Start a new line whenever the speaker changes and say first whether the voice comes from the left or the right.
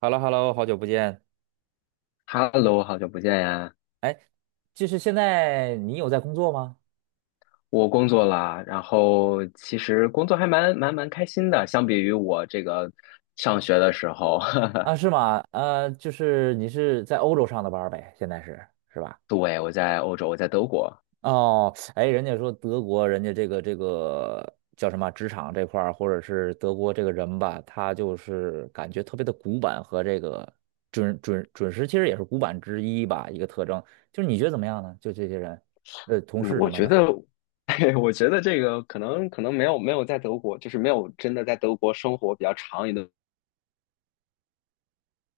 right: h e l l o h e l l o 好久不见。
left: Hello，好久不见呀！
right: 哎，就是现在你有在工作吗？
left: 我工作了，然后其实工作还蛮开心的，相比于我这个上学的时候，
right: 啊，是吗？就是你是在欧洲上的班儿呗，现在是吧？
left: 对，我在欧洲，我在德国。
right: 哦，哎，人家说德国，人家这个叫什么职场这块儿，或者是德国这个人吧，他就是感觉特别的古板和这个准时，其实也是古板之一吧，一个特征。就是你觉得怎么样呢？就这些人，同
left: 嗯，
right: 事
left: 我
right: 什么
left: 觉
right: 的。
left: 得，我觉得这个可能没有在德国，就是没有真的在德国生活比较长一段。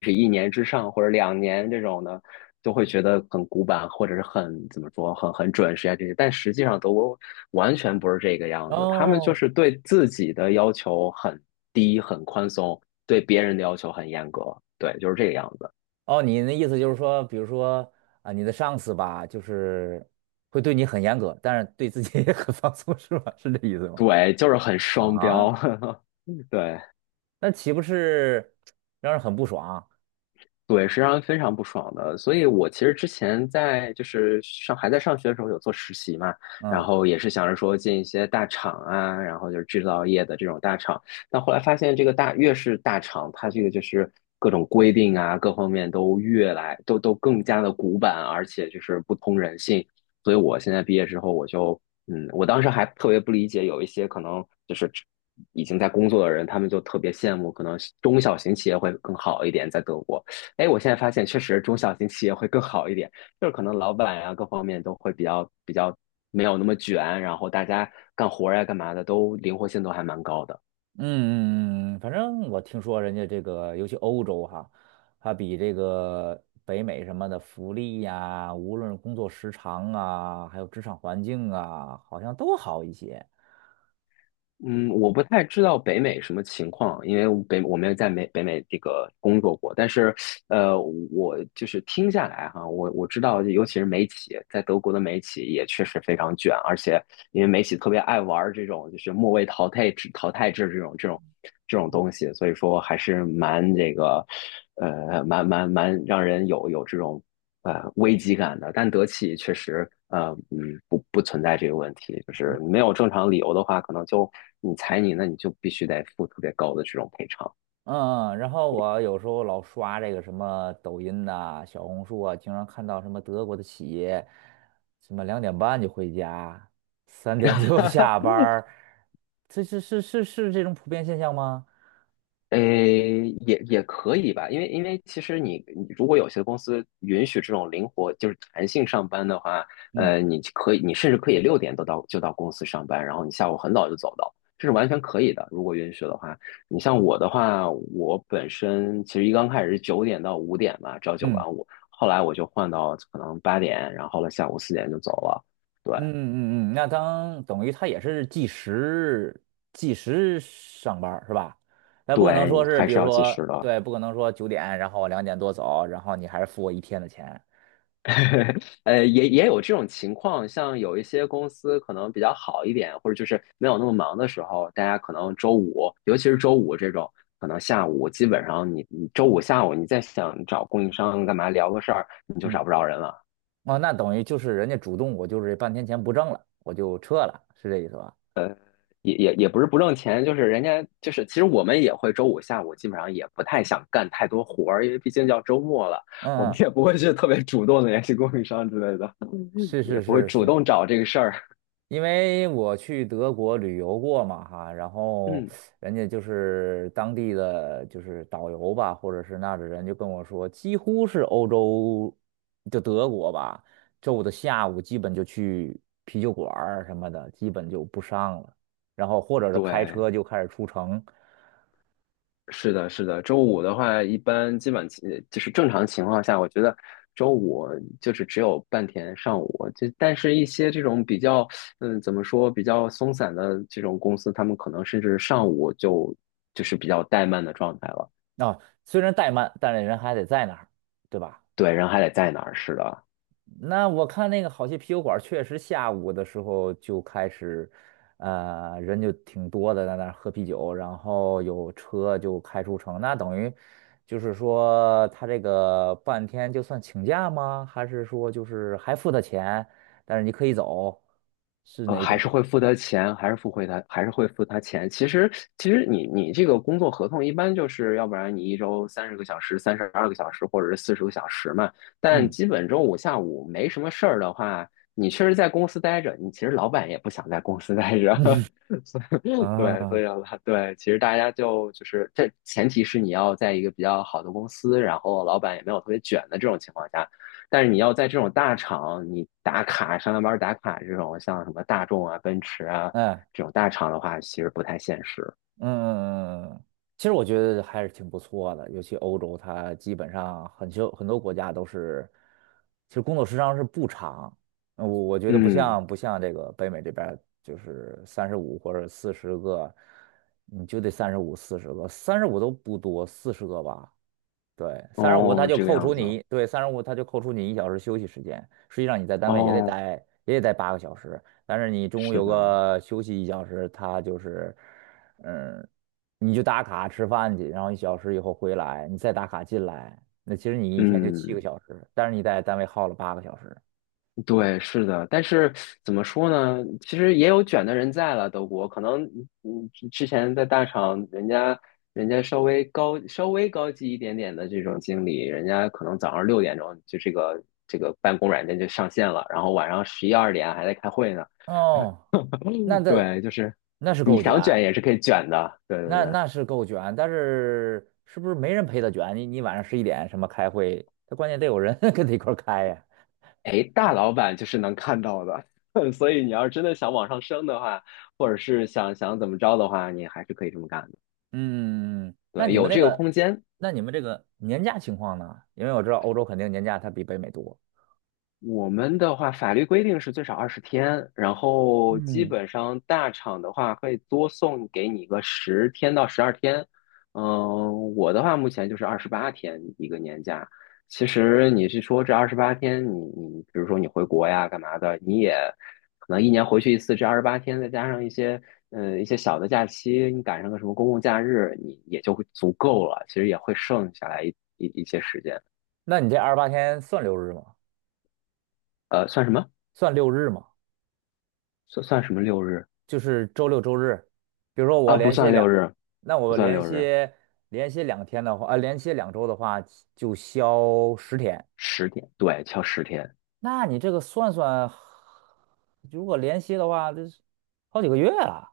left: 是一年之上或者2年这种的，都会觉得很古板，或者是很怎么说，很准时啊这些。但实际上德国完全不是这个样子，他们就
right: 哦
left: 是对自己的要求很低、很宽松，对别人的要求很严格，对，就是这个样子。
right: 哦，你的意思就是说，比如说啊，你的上司吧，就是会对你很严格，但是对自己也很放松，是吧？是这意思吗？
left: 对，就是很双
right: 啊，
left: 标，对。
right: 那岂不是让人很不爽？
left: 对，是让人非常不爽的。所以我其实之前在就是上还在上学的时候有做实习嘛，然
right: 嗯
left: 后也是想着说进一些大厂啊，然后就是制造业的这种大厂。但后来发现这个越是大厂，它这个就是各种规定啊，各方面越来都更加的古板，而且就是不通人性。所以我现在毕业之后，我就嗯，我当时还特别不理解，有一些可能就是已经在工作的人，他们就特别羡慕，可能中小型企业会更好一点，在德国。哎，我现在发现确实中小型企业会更好一点，就是可能老板呀、各方面都会比较没有那么卷，然后大家干活儿呀、干嘛的都灵活性都还蛮高的。
right: 嗯嗯嗯，反正我听说人家这个，尤其欧洲哈，它比这个北美什么的福利呀，无论工作时长啊，还有职场环境啊，好像都好一些。
left: 嗯，我不太知道北美什么情况，因为我没有在北美这个工作过，但是，呃，我就是听下来哈，我知道，尤其是美企，在德国的美企也确实非常卷，而且因为美企特别爱玩这种就是末位淘汰制这种东西，所以说还是蛮这个，蛮让人有这种危机感的，但德企确实不存在这个问题，就是没有正常理由的话，可能就你裁你，那你就必须得付特别高的这种赔偿。
right: 嗯嗯，然后我有时候老刷这个什么抖音呐、小红书啊，经常看到什么德国的企业，什么2:30就回家，3点就 下班儿，这是这种普遍现象吗？
left: 诶，也可以吧，因为其实你如果有些公司允许这种灵活就是弹性上班的话，
right: 嗯
left: 你甚至可以六点都到就到公司上班，然后你下午很早就走的，这是完全可以的。如果允许的话，你像我的话，我本身其实刚开始是9点到5点吧，朝九
right: 嗯
left: 晚五，后来我就换到可能8点，然后了下午4点就走了。对
right: 嗯嗯嗯，嗯，那当等于他也是计时上班儿是吧？那不可能
left: 对，
right: 说是，
left: 还
right: 比
left: 是
right: 如
left: 要计时
right: 说
left: 的。
right: 对，不可能说9点，然后我2点多走，然后你还是付我一天的钱。
left: 也有这种情况，像有一些公司可能比较好一点，或者就是没有那么忙的时候，大家可能周五，尤其是周五这种，可能下午基本上你周五下午你再想找供应商干嘛聊个事儿，你就
right: 嗯。
left: 找不着人了。
right: 哦，那等于就是人家主动，我就是半天钱不挣了，我就撤了，是这意思吧？
left: 也不是不挣钱，就是人家就是，其实我们也会周五下午基本上也不太想干太多活儿，因为毕竟叫周末了，我
right: 嗯
left: 们
right: 嗯，
left: 也不会去特别主动的联系供应商之类的，
right: 是是
left: 也不会
right: 是
left: 主
right: 是，
left: 动找这个事儿。
right: 因为我去德国旅游过嘛哈，然后
left: 嗯，
right: 人家就是当地的就是导游吧，或者是那儿的人就跟我说，几乎是欧洲就德国吧，周五的下午基本就去啤酒馆儿什么的，基本就不上了，然后或者是开
left: 对。
right: 车就开始出城。
left: 是的，是的。周五的话，一般基本情就是正常情况下，我觉得周五就是只有半天上午。但是，一些这种比较，怎么说，比较松散的这种公司，他们可能甚至上午就是比较怠慢的状态了。
right: 啊，虽然怠慢，但是人还得在那儿，对吧？
left: 对，人还得在那儿，是的。
right: 那我看那个好些啤酒馆，确实下午的时候就开始，人就挺多的，在那儿喝啤酒，然后有车就开出城。那等于就是说，他这个半天就算请假吗？还是说就是还付他钱，但是你可以走，是哪
left: 还是
right: 种？
left: 会付他钱，还是会付他钱。其实，你这个工作合同一般就是，要不然你一周30个小时、32个小时，或者是40个小时嘛。但
right: 嗯
left: 基本周五下午没什么事儿的话，你确实在公司待着，你其实老板也不想在公司待着。所以对，所
right: 啊，
left: 以了，对，其实大家就是这前提是你要在一个比较好的公司，然后老板也没有特别卷的这种情况下。但是你要在这种大厂，你打卡上下班打卡这种，像什么大众啊、奔驰啊
right: 哎。
left: 这种大厂的话，其实不太现实。
right: 嗯嗯嗯其实我觉得还是挺不错的，尤其欧洲，它基本上很多很多国家都是，其实工作时长是不长，我我觉得不
left: 嗯，
right: 像不像这个北美这边儿就是三十五或者四十个，你就得35 40个，三十五都不多，四十个吧，对，三十五他
left: 哦，
right: 就
left: 这个
right: 扣除
left: 样子，
right: 你，对，三十五他就扣除你一小时休息时间。实际上你在单位也得
left: 哦，
right: 待，也得待八个小时，但是你中午
left: 是
right: 有
left: 的，
right: 个休息一小时，他就是，嗯，你就打卡吃饭去，然后一小时以后回来，你再打卡进来，那其实你一天就七个
left: 嗯，
right: 小时，但是你在单位耗了八个小时。
left: 对，是的。但是怎么说呢？其实也有卷的人在了，德国可能，之前在大厂，人家稍微高级一点点的这种经理，人家可能早上6点钟就这个办公软件就上线了，然后晚上11、12点还在开会呢。
right: 哦，那
left: 嗯，
right: 这
left: 对，就是
right: 那是
left: 你
right: 够卷，
left: 想卷也是可以卷的，对对
right: 那
left: 对。
right: 那是够卷，但是是不是没人陪他卷？你你晚上11点什么开会，他关键得有人 跟他一块儿开呀。
left: 哎，大老板就是能看到的，所以你要是真的想往上升的话，或者是想想怎么着的话，你还是可以这么干的。
right: 嗯，嗯嗯那
left: 对，
right: 你们
left: 有
right: 那
left: 这个
right: 个，
left: 空间，
right: 那你们这个年假情况呢？因为我知道欧洲肯定年假它比北美多。
left: 我们的话，法律规定是最少20天，然后基
right: 嗯，
left: 本上大厂的话会多送给你个10天到12天。嗯，我的话目前就是二十八天一个年假。其实你是说这二十八天，你比如说你回国呀干嘛的，你也可能一年回去一次，这二十八天再加上一些小的假期，你赶上个什么公共假日，你也就会足够了。其实也会剩下来一些时间。
right: 那你这28天算六日吗？
left: 算什么？
right: 算六日吗？
left: 算什么六日？
right: 就是周六周日，比如说我
left: 啊，不
right: 连歇
left: 算六
right: 两，
left: 日，
right: 那
left: 不
right: 我
left: 算
right: 连
left: 六日，
right: 歇连歇两天的话，连歇2周的话就休10天。
left: 十天，对，敲十天，
right: 那你这个算算，如果连歇的话，这是好几个月啊。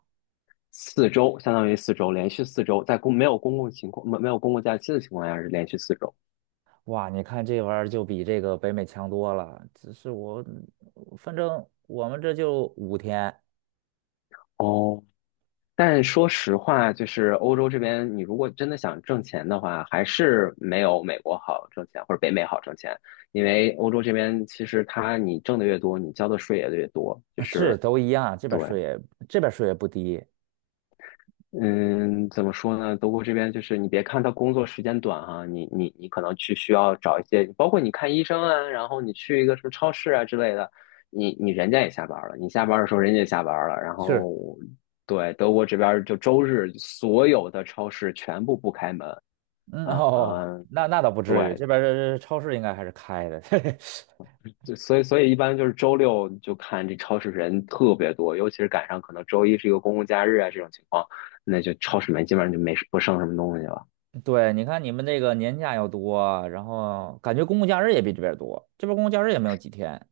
left: 四周，相当于四周，连续四周，在没有公共情况，没有公共假期的情况下是连续四周。
right: 哇，你看这玩意儿就比这个北美强多了。只是我，反正我们这就五天，
left: 哦，但说实话，就是欧洲这边，你如果真的想挣钱的话，还是没有美国好挣钱，或者北美好挣钱。因为欧洲这边其实它你挣的越多，你交的税也越多，就
right: 是
left: 是
right: 都一样。
left: 对。
right: 这边税也不低。
left: 嗯，怎么说呢？德国这边就是你别看他工作时间短哈、你可能去需要找一些，包括你看医生啊，然后你去一个什么超市啊之类的，人家也下班了，你下班的时候人家也下班了，然
right: 是，
left: 后对德国这边儿就周日所有的超市全部不开门
right: 嗯
left: 啊、
right: 哦，
left: 嗯，
right: 那倒不至于，
left: 对，
right: 这边儿这超市应该还是开的。
left: 就所以一般就是周六就看这超市人特别多，尤其是赶上可能周一是一个公共假日啊这种情况，那就超市里面基本上就没不剩什么东西了。
right: 对，你看你们这个年假又多，然后感觉公共假日也比这边儿多，这边儿公共假日也没有几天。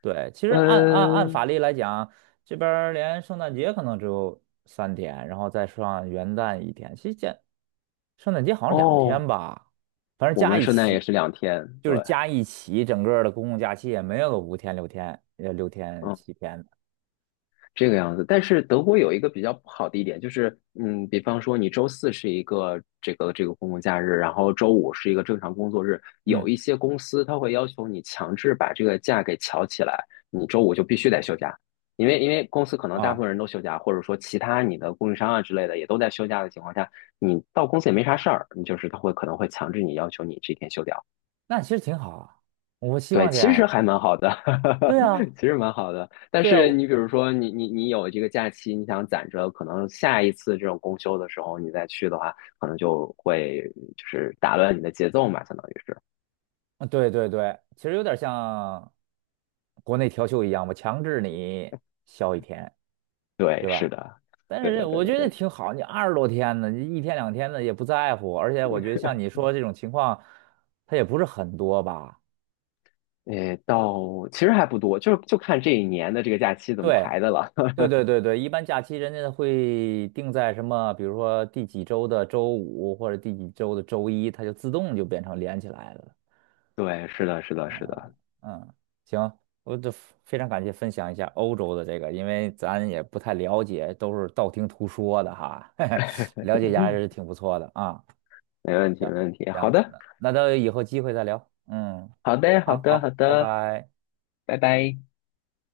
right: 对，其实按法
left: 嗯，
right: 律来讲，这边儿连圣诞节可能只有三天，然后再上元旦一天，其实这圣诞节好像两
left: 哦，
right: 天吧，反正
left: 我
right: 加
left: 们
right: 一
left: 圣诞也
right: 起，
left: 是2天，
right: 就
left: 对，
right: 是加一起，整个的公共假期也没有个五天六天，六天
left: 嗯，
right: 七天的。
left: 这个样子。但是德国有一个比较不好的一点，就是，比方说你周四是一个这个公共假日，然后周五是一个正常工作日，
right: 嗯，
left: 有一些公司它会要求你强制把这个假给调起来，你周五就必须得休假，因为公司可能大部
right: 啊，
left: 分人都休假，或者说其他你的供应商啊之类的也都在休假的情况下，你到公司也没啥事儿，你就是他会可能会强制你要求你这天休掉。
right: 那其实挺好啊，我希
left: 对，
right: 望这
left: 其
right: 样
left: 实
right: 啊。
left: 还蛮好的，
right: 对啊，
left: 其实蛮好的。但
right: 对啊，
left: 是
right: 我
left: 你比如说你有这个假期，你想攒着，可能下一次这种公休的时候你再去的话，可能就是打乱你的节奏嘛，相当于是。
right: 啊对对对，其实有点像国内调休一样，我强制你休一天，
left: 对，
right: 对
left: 是
right: 吧？
left: 的，
right: 但
left: 对
right: 是我
left: 的。
right: 觉得挺好，你20多天呢，你一天两天的也不在乎，而且我觉得像你说这种情况，它也不是很多吧。
left: 诶，到其实还不多，就是就看这一年的这个假期怎么
right: 对，
left: 排的了。
right: 对对对对，一般假期人家会定在什么，比如说第几周的周五或者第几周的周一，它就自动就变成连起来了。
left: 对，是的，是的，是的，
right: 嗯，行，我这非常感谢分享一下欧洲的这个，因为咱也不太了解，都是道听途说的哈，嘿嘿，了解一下还是挺不错的啊。
left: 没问题，没问题。好
right: 行，
left: 的，
right: 那等以后机会再聊。嗯，
left: 好的，好
right: 好
left: 的，好
right: 好，拜
left: 的，
right: 拜。
left: 拜拜。